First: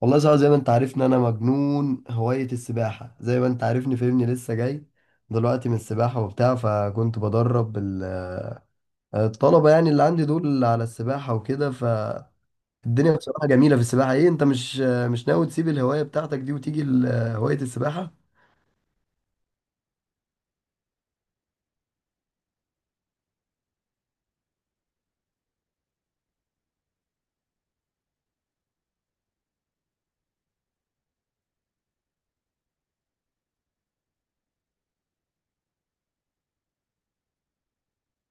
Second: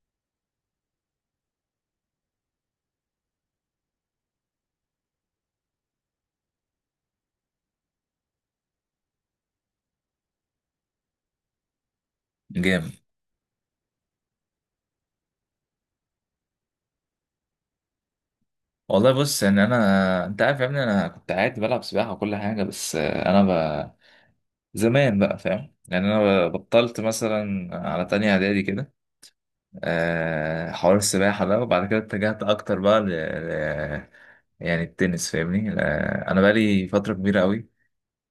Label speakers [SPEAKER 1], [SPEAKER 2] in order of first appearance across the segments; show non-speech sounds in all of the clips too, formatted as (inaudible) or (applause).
[SPEAKER 1] والله صعب زي ما انت عارفني انا مجنون هواية السباحة زي ما انت عارفني فاهمني لسه جاي دلوقتي من السباحة وبتاع فكنت بدرب الطلبة يعني اللي عندي دول على السباحة وكده فالدنيا
[SPEAKER 2] جامد.
[SPEAKER 1] بصراحة جميلة في السباحة. ايه انت مش مش ناوي تسيب الهواية بتاعتك دي وتيجي هواية السباحة؟
[SPEAKER 2] والله بص، ان انا، انت عارف يا ابني، انا كنت عادي بلعب سباحه وكل حاجه. بس ب... زمان بقى، فاهم؟ يعني انا بطلت مثلا على تانية اعدادي كده حوار السباحه ده. وبعد كده اتجهت اكتر بقى يعني التنس، فاهمني. انا بقى لي فتره كبيره قوي،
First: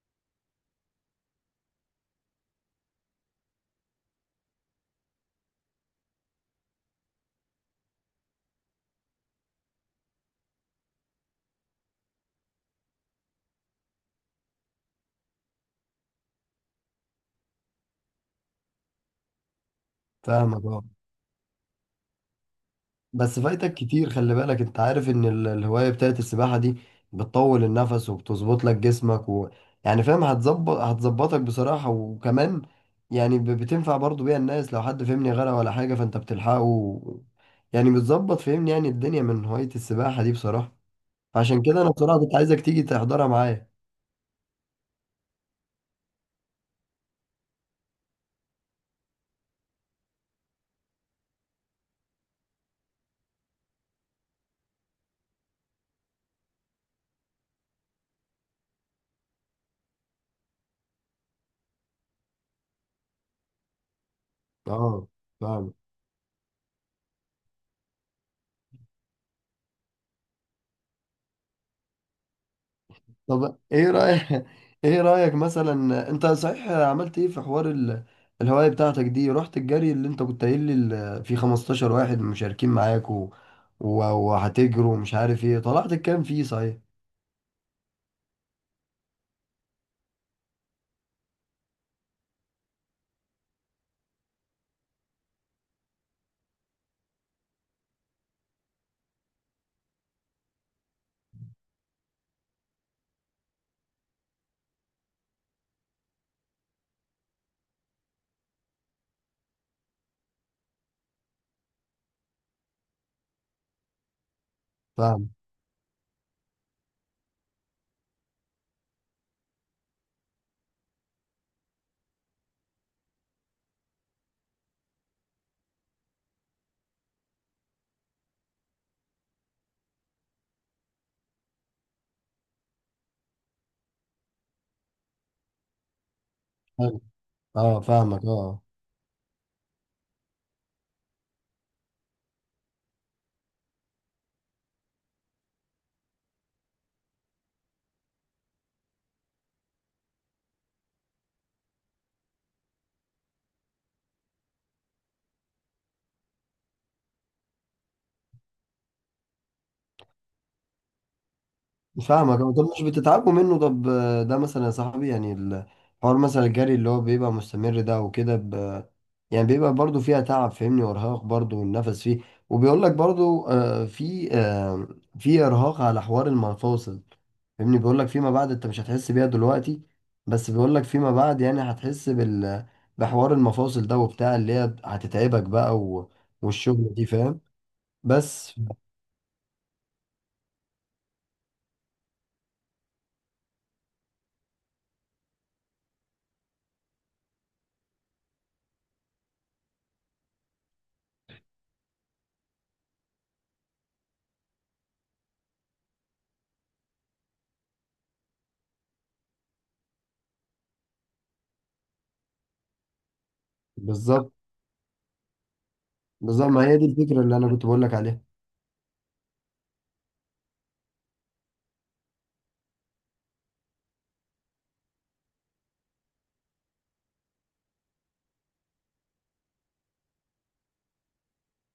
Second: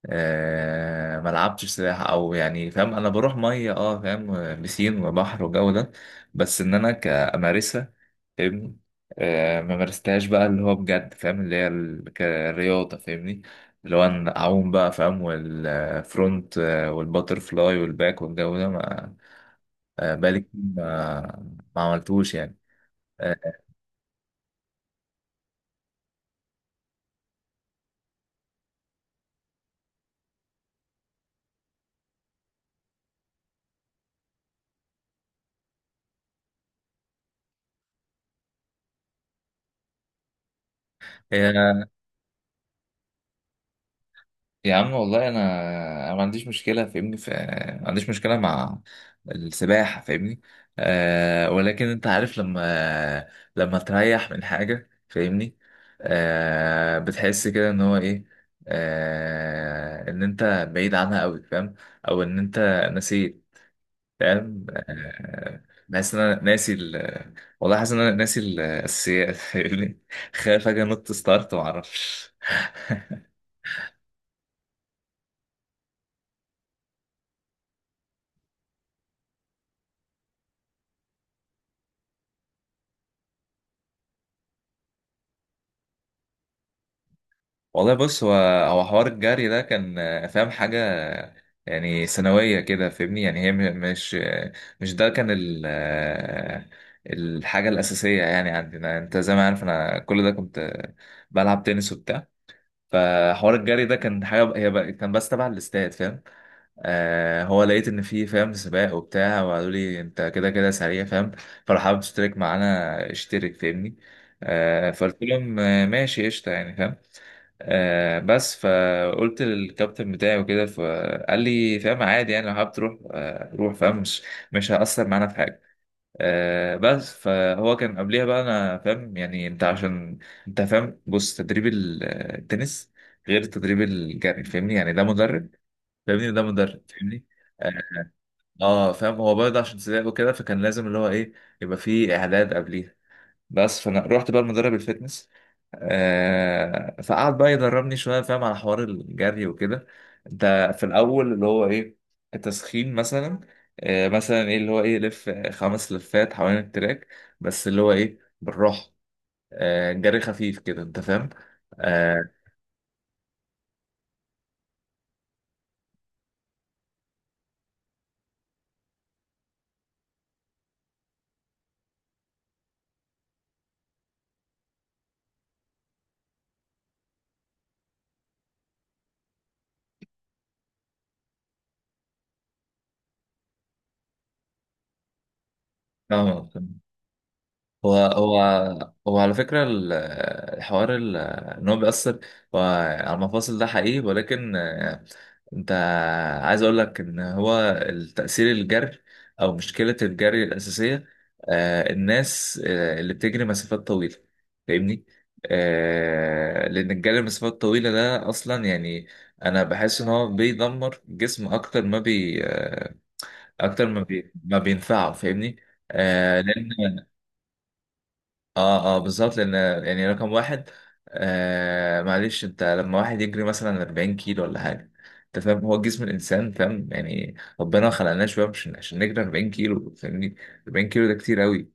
[SPEAKER 2] ما لعبتش سباحة، او يعني فاهم، انا بروح مية. اه فاهم، بسين وبحر وجو ده، بس ان انا كامارسها، فاهمني. ما مارستهاش بقى اللي هو بجد، فاهم، اللي هي كرياضة، فاهمني، اللي هو أنا اعوم بقى فاهم، والفرونت والباتر فلاي والباك والجو ده، ما بقالي كتير
[SPEAKER 1] فاهمك اه.
[SPEAKER 2] ما عملتوش يعني.
[SPEAKER 1] بس فايتك كتير، خلي بالك انت عارف ان الهواية بتاعت السباحة دي بتطول النفس وبتظبط لك جسمك، و... يعني فاهم هتظبط، هتظبطك بصراحة. وكمان يعني بتنفع برضو بيها الناس، لو حد فهمني غرق ولا حاجة فانت بتلحقه، و... يعني بتظبط فهمني يعني الدنيا من هواية السباحة دي بصراحة. فعشان كده انا بصراحة كنت عايزك تيجي تحضرها معايا.
[SPEAKER 2] يا عم والله أنا ما عنديش مشكله فاهمني ما عنديش مشكله مع السباحه، فاهمني. ولكن انت عارف لما تريح من حاجه، فاهمني، بتحس كده ان هو ايه، ان انت بعيد عنها قوي، فاهم، او ان انت نسيت، فاهم.
[SPEAKER 1] اه فاهم.
[SPEAKER 2] بحس ان انا ناسي والله حاسس ان انا ناسي الاساسيات، فاهمني. (laughs) خايف اجي انط ستارت ما اعرفش.
[SPEAKER 1] طب ايه رأيك (laughs) ايه رأيك مثلا، انت صحيح عملت ايه في حوار الهواية بتاعتك دي؟ رحت الجري اللي انت كنت قايل لي في 15 واحد مشاركين معاك وهتجروا ومش عارف ايه، طلعت الكام فيه صحيح؟
[SPEAKER 2] والله بص، هو حوار الجري ده كان فاهم حاجة يعني ثانوية كده، فاهمني. يعني هي مش، ده كان ال آه، الحاجة الأساسية. يعني عندنا أنت زي ما عارف، أنا كل ده كنت بلعب تنس وبتاع. فحوار الجري ده كان حاجة هي بقى، كان بس تبع الاستاد، فاهم. هو لقيت إن في، فاهم، سباق وبتاع، وقالوا لي أنت كده كده سريع، فاهم، فلو حابب تشترك معانا اشترك، فاهمني. فقلت
[SPEAKER 1] فاهم.
[SPEAKER 2] لهم ماشي قشطة، يعني، فاهم. بس فقلت للكابتن بتاعي وكده، فقال لي فاهم عادي، يعني لو حابب تروح روح، فاهم، مش هيأثر معانا في حاجة. بس فهو كان قبليها بقى، انا فاهم يعني، انت عشان انت فاهم، بص، تدريب التنس غير تدريب الجري، فاهمني. يعني ده مدرب، فاهمني، ده مدرب،
[SPEAKER 1] حلو.
[SPEAKER 2] فاهمني. اه.
[SPEAKER 1] اه فاهمك اه.
[SPEAKER 2] فاهم هو برضه عشان سباق وكده، فكان لازم اللي هو ايه، يبقى فيه اعداد قبليها. بس فانا رحت بقى المدرب الفتنس، فقعد بقى يدربني شويه، فاهم، على حوار الجري وكده. انت في الاول اللي هو ايه، التسخين مثلا. مثلا ايه؟ اللي هو ايه، لف 5 لفات حوالين التراك، بس اللي هو ايه بالراحه. جري خفيف كده، انت فاهم. آه
[SPEAKER 1] فاهمك أه. طب مش بتتعبوا منه؟ طب ده مثلا يا صاحبي، يعني الحوار مثلا الجري اللي هو بيبقى مستمر ده وكده يعني بيبقى برضو فيها تعب فاهمني، وارهاق برضو والنفس فيه. وبيقول لك برضو في ارهاق على حوار المفاصل، فاهمني. بيقول لك فيما بعد انت مش هتحس بيها دلوقتي، بس بيقول لك فيما بعد يعني هتحس بال، بحوار المفاصل ده وبتاع اللي هي هتتعبك بقى، و...
[SPEAKER 2] فاهم.
[SPEAKER 1] والشغل دي فاهم.
[SPEAKER 2] هو هو
[SPEAKER 1] بس
[SPEAKER 2] هو على فكرة الحوار، ان هو بيأثر هو على المفاصل ده حقيقي. ولكن انت عايز اقول لك ان هو التأثير الجري، او مشكلة الجري الأساسية الناس اللي بتجري مسافات طويلة، فاهمني؟ لأن الجري المسافات الطويلة ده أصلا يعني، أنا بحس إن هو بيدمر الجسم أكتر ما بي
[SPEAKER 1] بالظبط،
[SPEAKER 2] ما بينفعه، فاهمني؟
[SPEAKER 1] بالظبط، ما
[SPEAKER 2] لأن
[SPEAKER 1] هي دي الفكرة اللي انا كنت بقول لك عليها.
[SPEAKER 2] اه بالظبط لان يعني، رقم واحد معلش، انت لما واحد يجري مثلا 40 كيلو ولا حاجه، انت فاهم هو جسم الانسان، فاهم؟ يعني ربنا خلقناه شويه مش عشان نجري 40 كيلو، فاهمني. 40 كيلو ده كتير قوي،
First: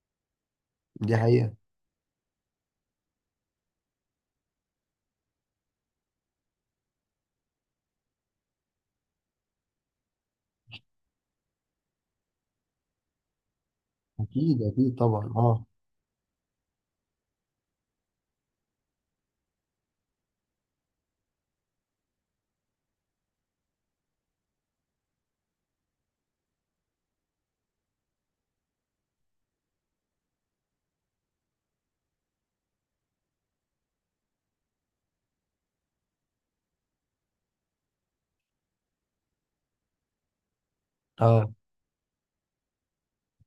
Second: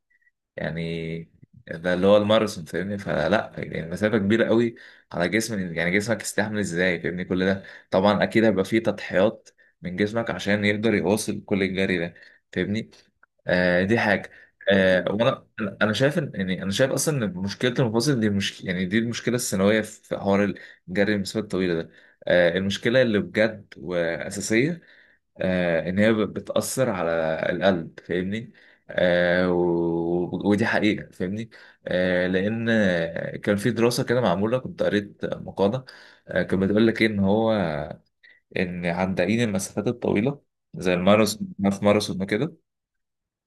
[SPEAKER 1] دي
[SPEAKER 2] يعني
[SPEAKER 1] حقيقة.
[SPEAKER 2] ده اللي هو الماراثون، فاهمني. فلا، يعني المسافة كبيرة قوي على جسم، يعني جسمك يستحمل ازاي فاهمني كل ده؟ طبعا اكيد هيبقى فيه تضحيات من جسمك عشان يقدر يواصل كل الجري ده، فاهمني. دي حاجة.
[SPEAKER 1] اكيد اكيد طبعا
[SPEAKER 2] وانا،
[SPEAKER 1] اه
[SPEAKER 2] أنا شايف ان، يعني انا شايف اصلا ان مشكلة المفاصل دي مش يعني دي المشكلة الثانوية في حوار الجري المسافات الطويلة ده. المشكلة اللي بجد وأساسية ان هي بتأثر على القلب، فاهمني. ودي حقيقة، فاهمني. لان كان في دراسة كده معمولة، كنت قريت مقالة كانت بتقول لك إيه، ان عندائين المسافات الطويلة زي الماراثون،
[SPEAKER 1] اه.
[SPEAKER 2] في ماراثون وكده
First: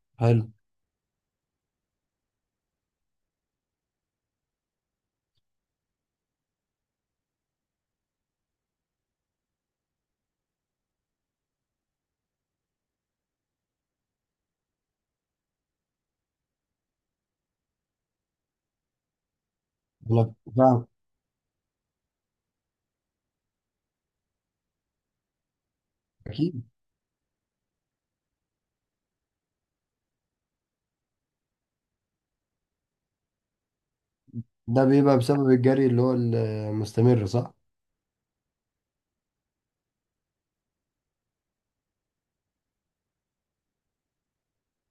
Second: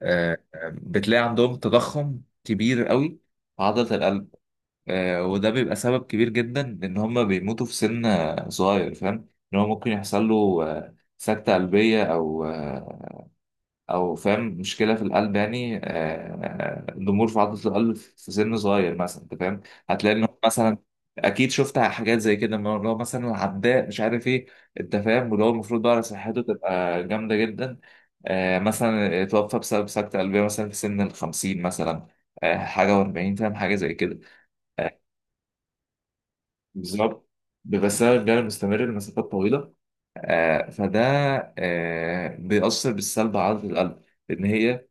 [SPEAKER 2] آه،
[SPEAKER 1] حلو.
[SPEAKER 2] بتلاقي عندهم تضخم كبير قوي في عضلة القلب. وده بيبقى سبب كبير جدا ان هم بيموتوا في سن صغير، فاهم؟ ان هو ممكن يحصل له سكتة قلبية، او فاهم مشكله في القلب، يعني ضمور في عضله القلب في سن صغير مثلا، انت فاهم. هتلاقي انه
[SPEAKER 1] والله
[SPEAKER 2] مثلا،
[SPEAKER 1] فعلا.
[SPEAKER 2] اكيد شفت حاجات زي كده من اللي هو مثلا عداء مش عارف ايه، انت فاهم، واللي هو المفروض بقى صحته
[SPEAKER 1] اكيد.
[SPEAKER 2] تبقى جامده جدا، مثلا اتوفى بسبب سكته قلبيه مثلا في سن ال 50 مثلا، حاجه، و40 فاهم، حاجه زي كده.
[SPEAKER 1] ده
[SPEAKER 2] آه،
[SPEAKER 1] بيبقى بسبب الجري اللي هو المستمر،
[SPEAKER 2] بالظبط،
[SPEAKER 1] صح؟
[SPEAKER 2] بيبقى السبب الجري المستمر لمسافات طويله. فده بيأثر بالسلب على عضله القلب، ان هي،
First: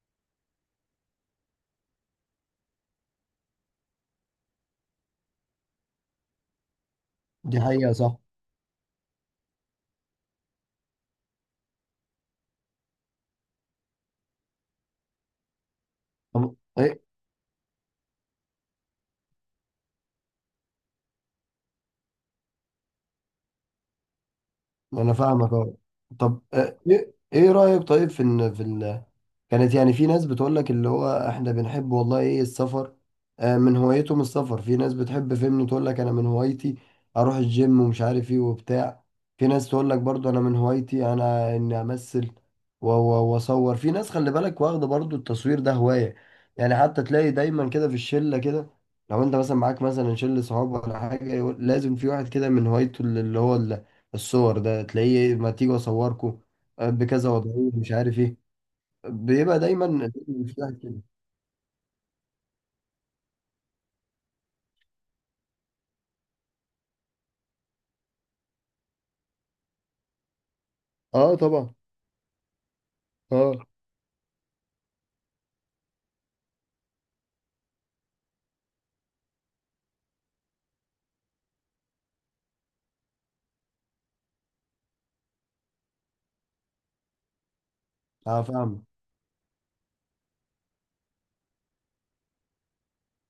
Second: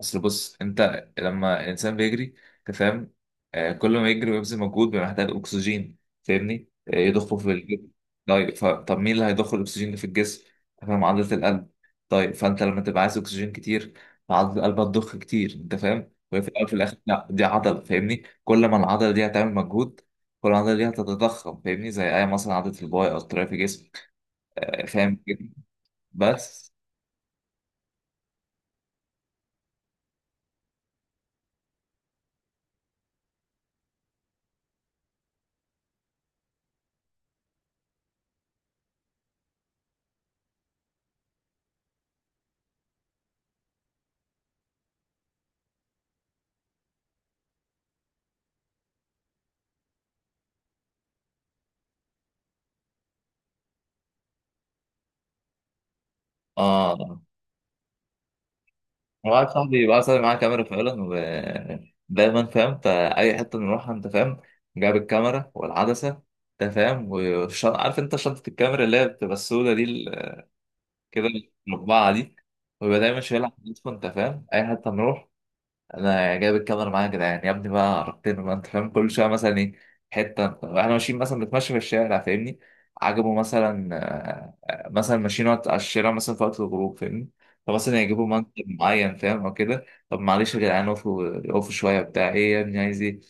[SPEAKER 2] اصل بص انت لما الانسان بيجري، انت فاهم، كل ما يجري ويبذل مجهود بيبقى محتاج اكسجين، فاهمني. يضخه في
[SPEAKER 1] دي
[SPEAKER 2] الجسم.
[SPEAKER 1] حقيقة صح.
[SPEAKER 2] طيب، طب مين اللي هيضخ الاكسجين ده في الجسم؟ فاهم، عضله القلب. طيب، فانت لما تبقى عايز اكسجين كتير، فعضله القلب هتضخ كتير، انت فاهم، وهي في
[SPEAKER 1] طب
[SPEAKER 2] الاول وفي الاخر
[SPEAKER 1] إيه؟
[SPEAKER 2] لا دي عضله، فاهمني، كل ما العضله دي هتعمل مجهود، كل ما العضله دي هتتضخم، فاهمني، زي اي مثلا عضله الباي او التراي في جسمك.
[SPEAKER 1] انا
[SPEAKER 2] فاهم كده؟
[SPEAKER 1] فاهمك اه. طب
[SPEAKER 2] بس
[SPEAKER 1] آه، ايه إيه رايك طيب في ان في كانت يعني في ناس بتقول لك اللي هو احنا بنحب والله ايه السفر، من هوايتهم السفر. في ناس بتحب فهمني تقول لك انا من هوايتي اروح الجيم ومش عارف ايه وبتاع. في ناس تقول لك برضو انا من هوايتي انا اني امثل واصور. في ناس خلي بالك واخده برضو التصوير ده هواية، يعني حتى تلاقي دايما كده في الشلة كده، لو انت مثلا معاك مثلا شلة صحاب ولا حاجة يقول، لازم في واحد كده من هوايته اللي هو الصور ده، تلاقيه ما تيجي اصوركم
[SPEAKER 2] اه
[SPEAKER 1] بكذا وضعية مش عارف ايه،
[SPEAKER 2] واحد
[SPEAKER 1] بيبقى دايما.
[SPEAKER 2] صاحبي واحد صاحبي معاه
[SPEAKER 1] مش
[SPEAKER 2] كاميرا
[SPEAKER 1] واحد
[SPEAKER 2] فعلا،
[SPEAKER 1] كده.
[SPEAKER 2] ودايما فاهم فأي حتة بنروحها، أنت فاهم، جاب الكاميرا والعدسة، أنت فاهم، والشنطة، عارف، أنت شنطة الكاميرا اللي هي بتبقى السودة دي، ال- كده
[SPEAKER 1] اه طبعا.
[SPEAKER 2] المقبعة دي، ويبقى دايما شايلها
[SPEAKER 1] اه
[SPEAKER 2] على كتفه، أنت فاهم، أي حتة نروح: انا جايب الكاميرا معايا يا جدعان. يا ابني بقى عرفتني، ما انت فاهم، كل شويه مثلا ايه، حته احنا ماشيين مثلا، بنتمشى في الشارع، فاهمني، عجبه مثلا مثلا ماشيين وقت على الشارع، مثلا في وقت الغروب، فاهمني، فمثلا يجيبوا
[SPEAKER 1] اه
[SPEAKER 2] منتج
[SPEAKER 1] فاهم.
[SPEAKER 2] معين، فاهم، او كده: طب معلش يا جدعان، وقفوا وقفوا شويه، بتاع ايه يا ابني عايز ايه؟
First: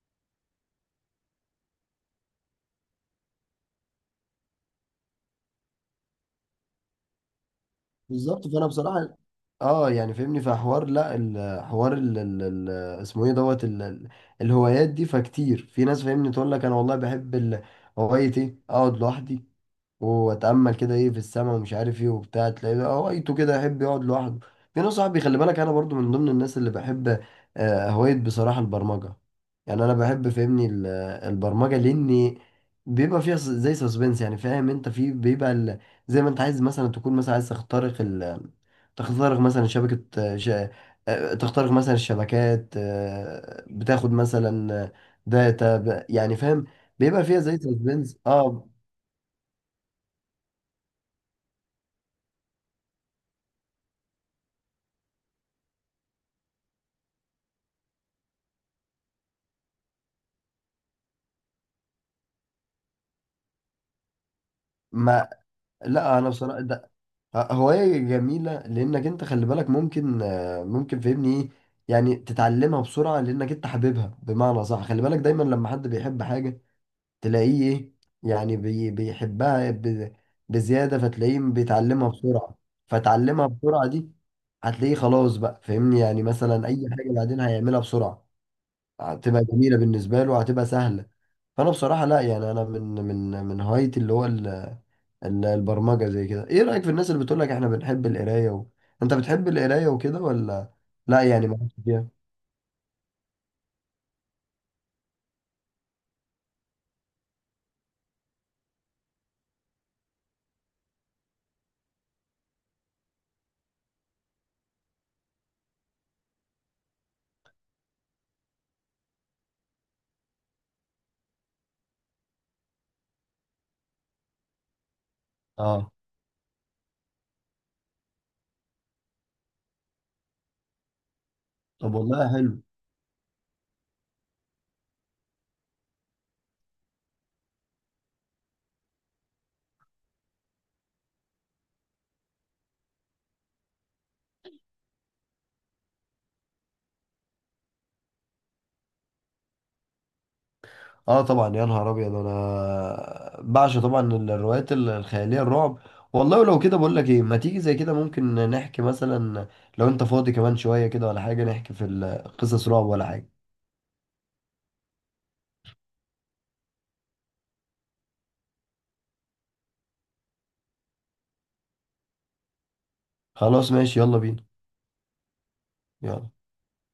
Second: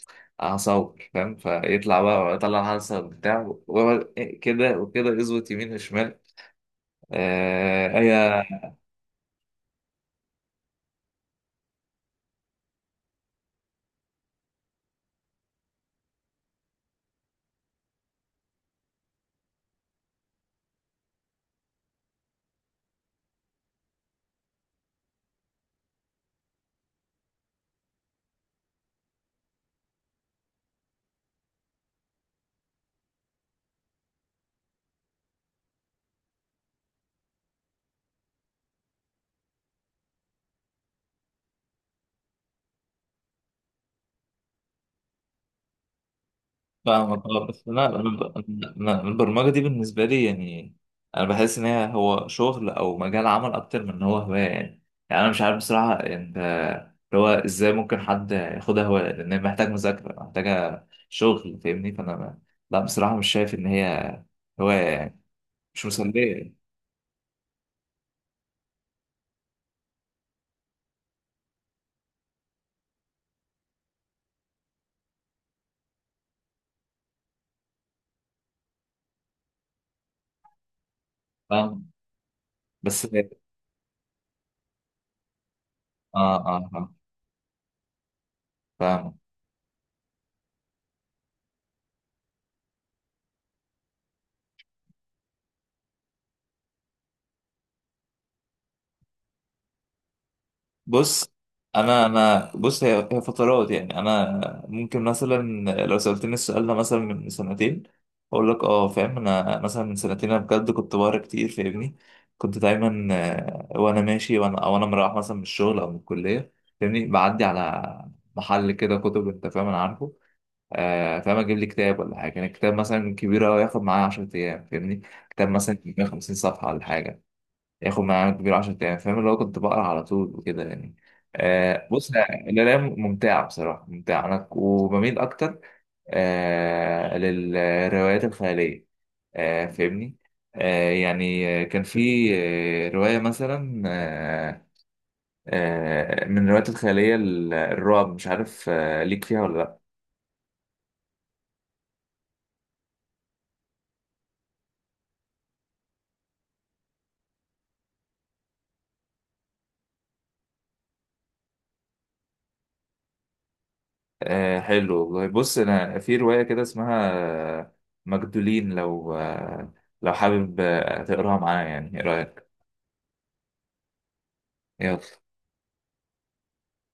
[SPEAKER 2] هصور، فاهم. فيطلع بقى، الحلقه بتاع، ويقعد كده وكده يظبط يمين وشمال. آه، ايه
[SPEAKER 1] بالظبط. فانا بصراحه اه يعني فهمني في حوار لا، الحوار ال ال ال اسمه ايه دوت ال ال الهوايات دي، فكتير في ناس فاهمني تقول لك انا والله بحب هوايه ايه اقعد لوحدي واتامل كده ايه في السماء ومش عارف ايه وبتاع، تلاقيه بقى هوايته كده يحب يقعد لوحده. في ناس صاحبي خلي بالك انا برضو من ضمن الناس اللي بحب هوايه بصراحه البرمجه. يعني انا بحب فهمني البرمجه، لاني بيبقى فيها زي سسبنس يعني فاهم، انت في بيبقى زي ما انت عايز مثلا تكون مثلا عايز تخترق ال، تخترق مثلا شبكة آه، ش... آه، تخترق مثلا الشبكات، بتاخد مثلا داتا يعني فاهم،
[SPEAKER 2] فاهمك،
[SPEAKER 1] بيبقى فيها
[SPEAKER 2] اه.
[SPEAKER 1] زي
[SPEAKER 2] بس لا،
[SPEAKER 1] سسبنس
[SPEAKER 2] أنا-
[SPEAKER 1] اه.
[SPEAKER 2] أنا- أنا البرمجة دي بالنسبة لي يعني، أنا بحس إن هو شغل أو مجال عمل أكتر من إن هو هواية يعني. أنا مش عارف بصراحة أنت، اللي هو إزاي ممكن حد ياخدها هواية؟ لأن هي محتاج مذاكرة، محتاجة شغل، فاهمني. فأنا لا، بصراحة مش شايف إن هي هواية يعني،
[SPEAKER 1] ما
[SPEAKER 2] مش
[SPEAKER 1] لا انا
[SPEAKER 2] مسلية يعني.
[SPEAKER 1] بصراحه ده هوايه جميله، لانك انت خلي بالك ممكن ممكن فاهمني ايه، يعني تتعلمها بسرعه، لانك انت حاببها. بمعنى صح، خلي بالك دايما لما حد بيحب حاجه تلاقيه ايه، يعني بيحبها بزياده، فتلاقيه
[SPEAKER 2] فاهم.
[SPEAKER 1] بيتعلمها بسرعه.
[SPEAKER 2] بس
[SPEAKER 1] فتعلمها بسرعه دي هتلاقيه خلاص بقى فاهمني، يعني
[SPEAKER 2] آه
[SPEAKER 1] مثلا اي
[SPEAKER 2] آه
[SPEAKER 1] حاجه بعدين هيعملها بسرعه،
[SPEAKER 2] فاهم،
[SPEAKER 1] هتبقى جميله بالنسبه له، هتبقى سهله. فانا بصراحه لا، يعني انا من هوايتي اللي هو البرمجة زي كده. ايه رأيك في الناس اللي بتقول لك احنا بنحب القراية، و... انت بتحب القراية وكده ولا لا،
[SPEAKER 2] بص
[SPEAKER 1] يعني ما
[SPEAKER 2] انا،
[SPEAKER 1] فيها؟
[SPEAKER 2] انا بص هي، فترات يعني. انا ممكن مثلا لو سألتني السؤال ده مثلا من سنتين، اقول لك اه، فاهم، انا مثلا من سنتين انا بجد كنت بقرا كتير، فاهمني. كنت دايما وانا ماشي، وانا او انا مروح مثلا من الشغل او من الكليه، فاهمني، بعدي على محل كده كتب، انت فاهم، انا عارفه، فاهم، اجيب لي كتاب ولا حاجه. يعني الكتاب مثلا كبير قوي، ياخد معايا 10 ايام فاهمني، كتاب مثلا
[SPEAKER 1] اه
[SPEAKER 2] 150 صفحه ولا حاجه، ياخد معانا كبير 10 ايام، فاهم، اللي هو كنت بقرا على طول وكده يعني.
[SPEAKER 1] طب
[SPEAKER 2] بص،
[SPEAKER 1] والله حلو.
[SPEAKER 2] القرايه ممتعه، بصراحه ممتعه. انا وبميل اكتر للروايات الخياليه، فاهمني. يعني كان في روايه مثلا، من الروايات الخياليه الرعب، مش عارف ليك فيها ولا لا.
[SPEAKER 1] اه طبعا يا نهار ابيض انا بعشق طبعا الروايات الخيالية الرعب. والله ولو كده، بقول لك ايه، ما تيجي زي كده ممكن نحكي مثلا، لو انت فاضي كمان شوية كده ولا حاجة، نحكي في قصص رعب ولا حاجة.
[SPEAKER 2] حلو، والله بص، انا في روايه كده اسمها آه، مجدولين. لو حابب تقراها معايا، يعني، ايه رايك؟
[SPEAKER 1] خلاص ماشي، يلا بينا.
[SPEAKER 2] يلا.
[SPEAKER 1] يلا.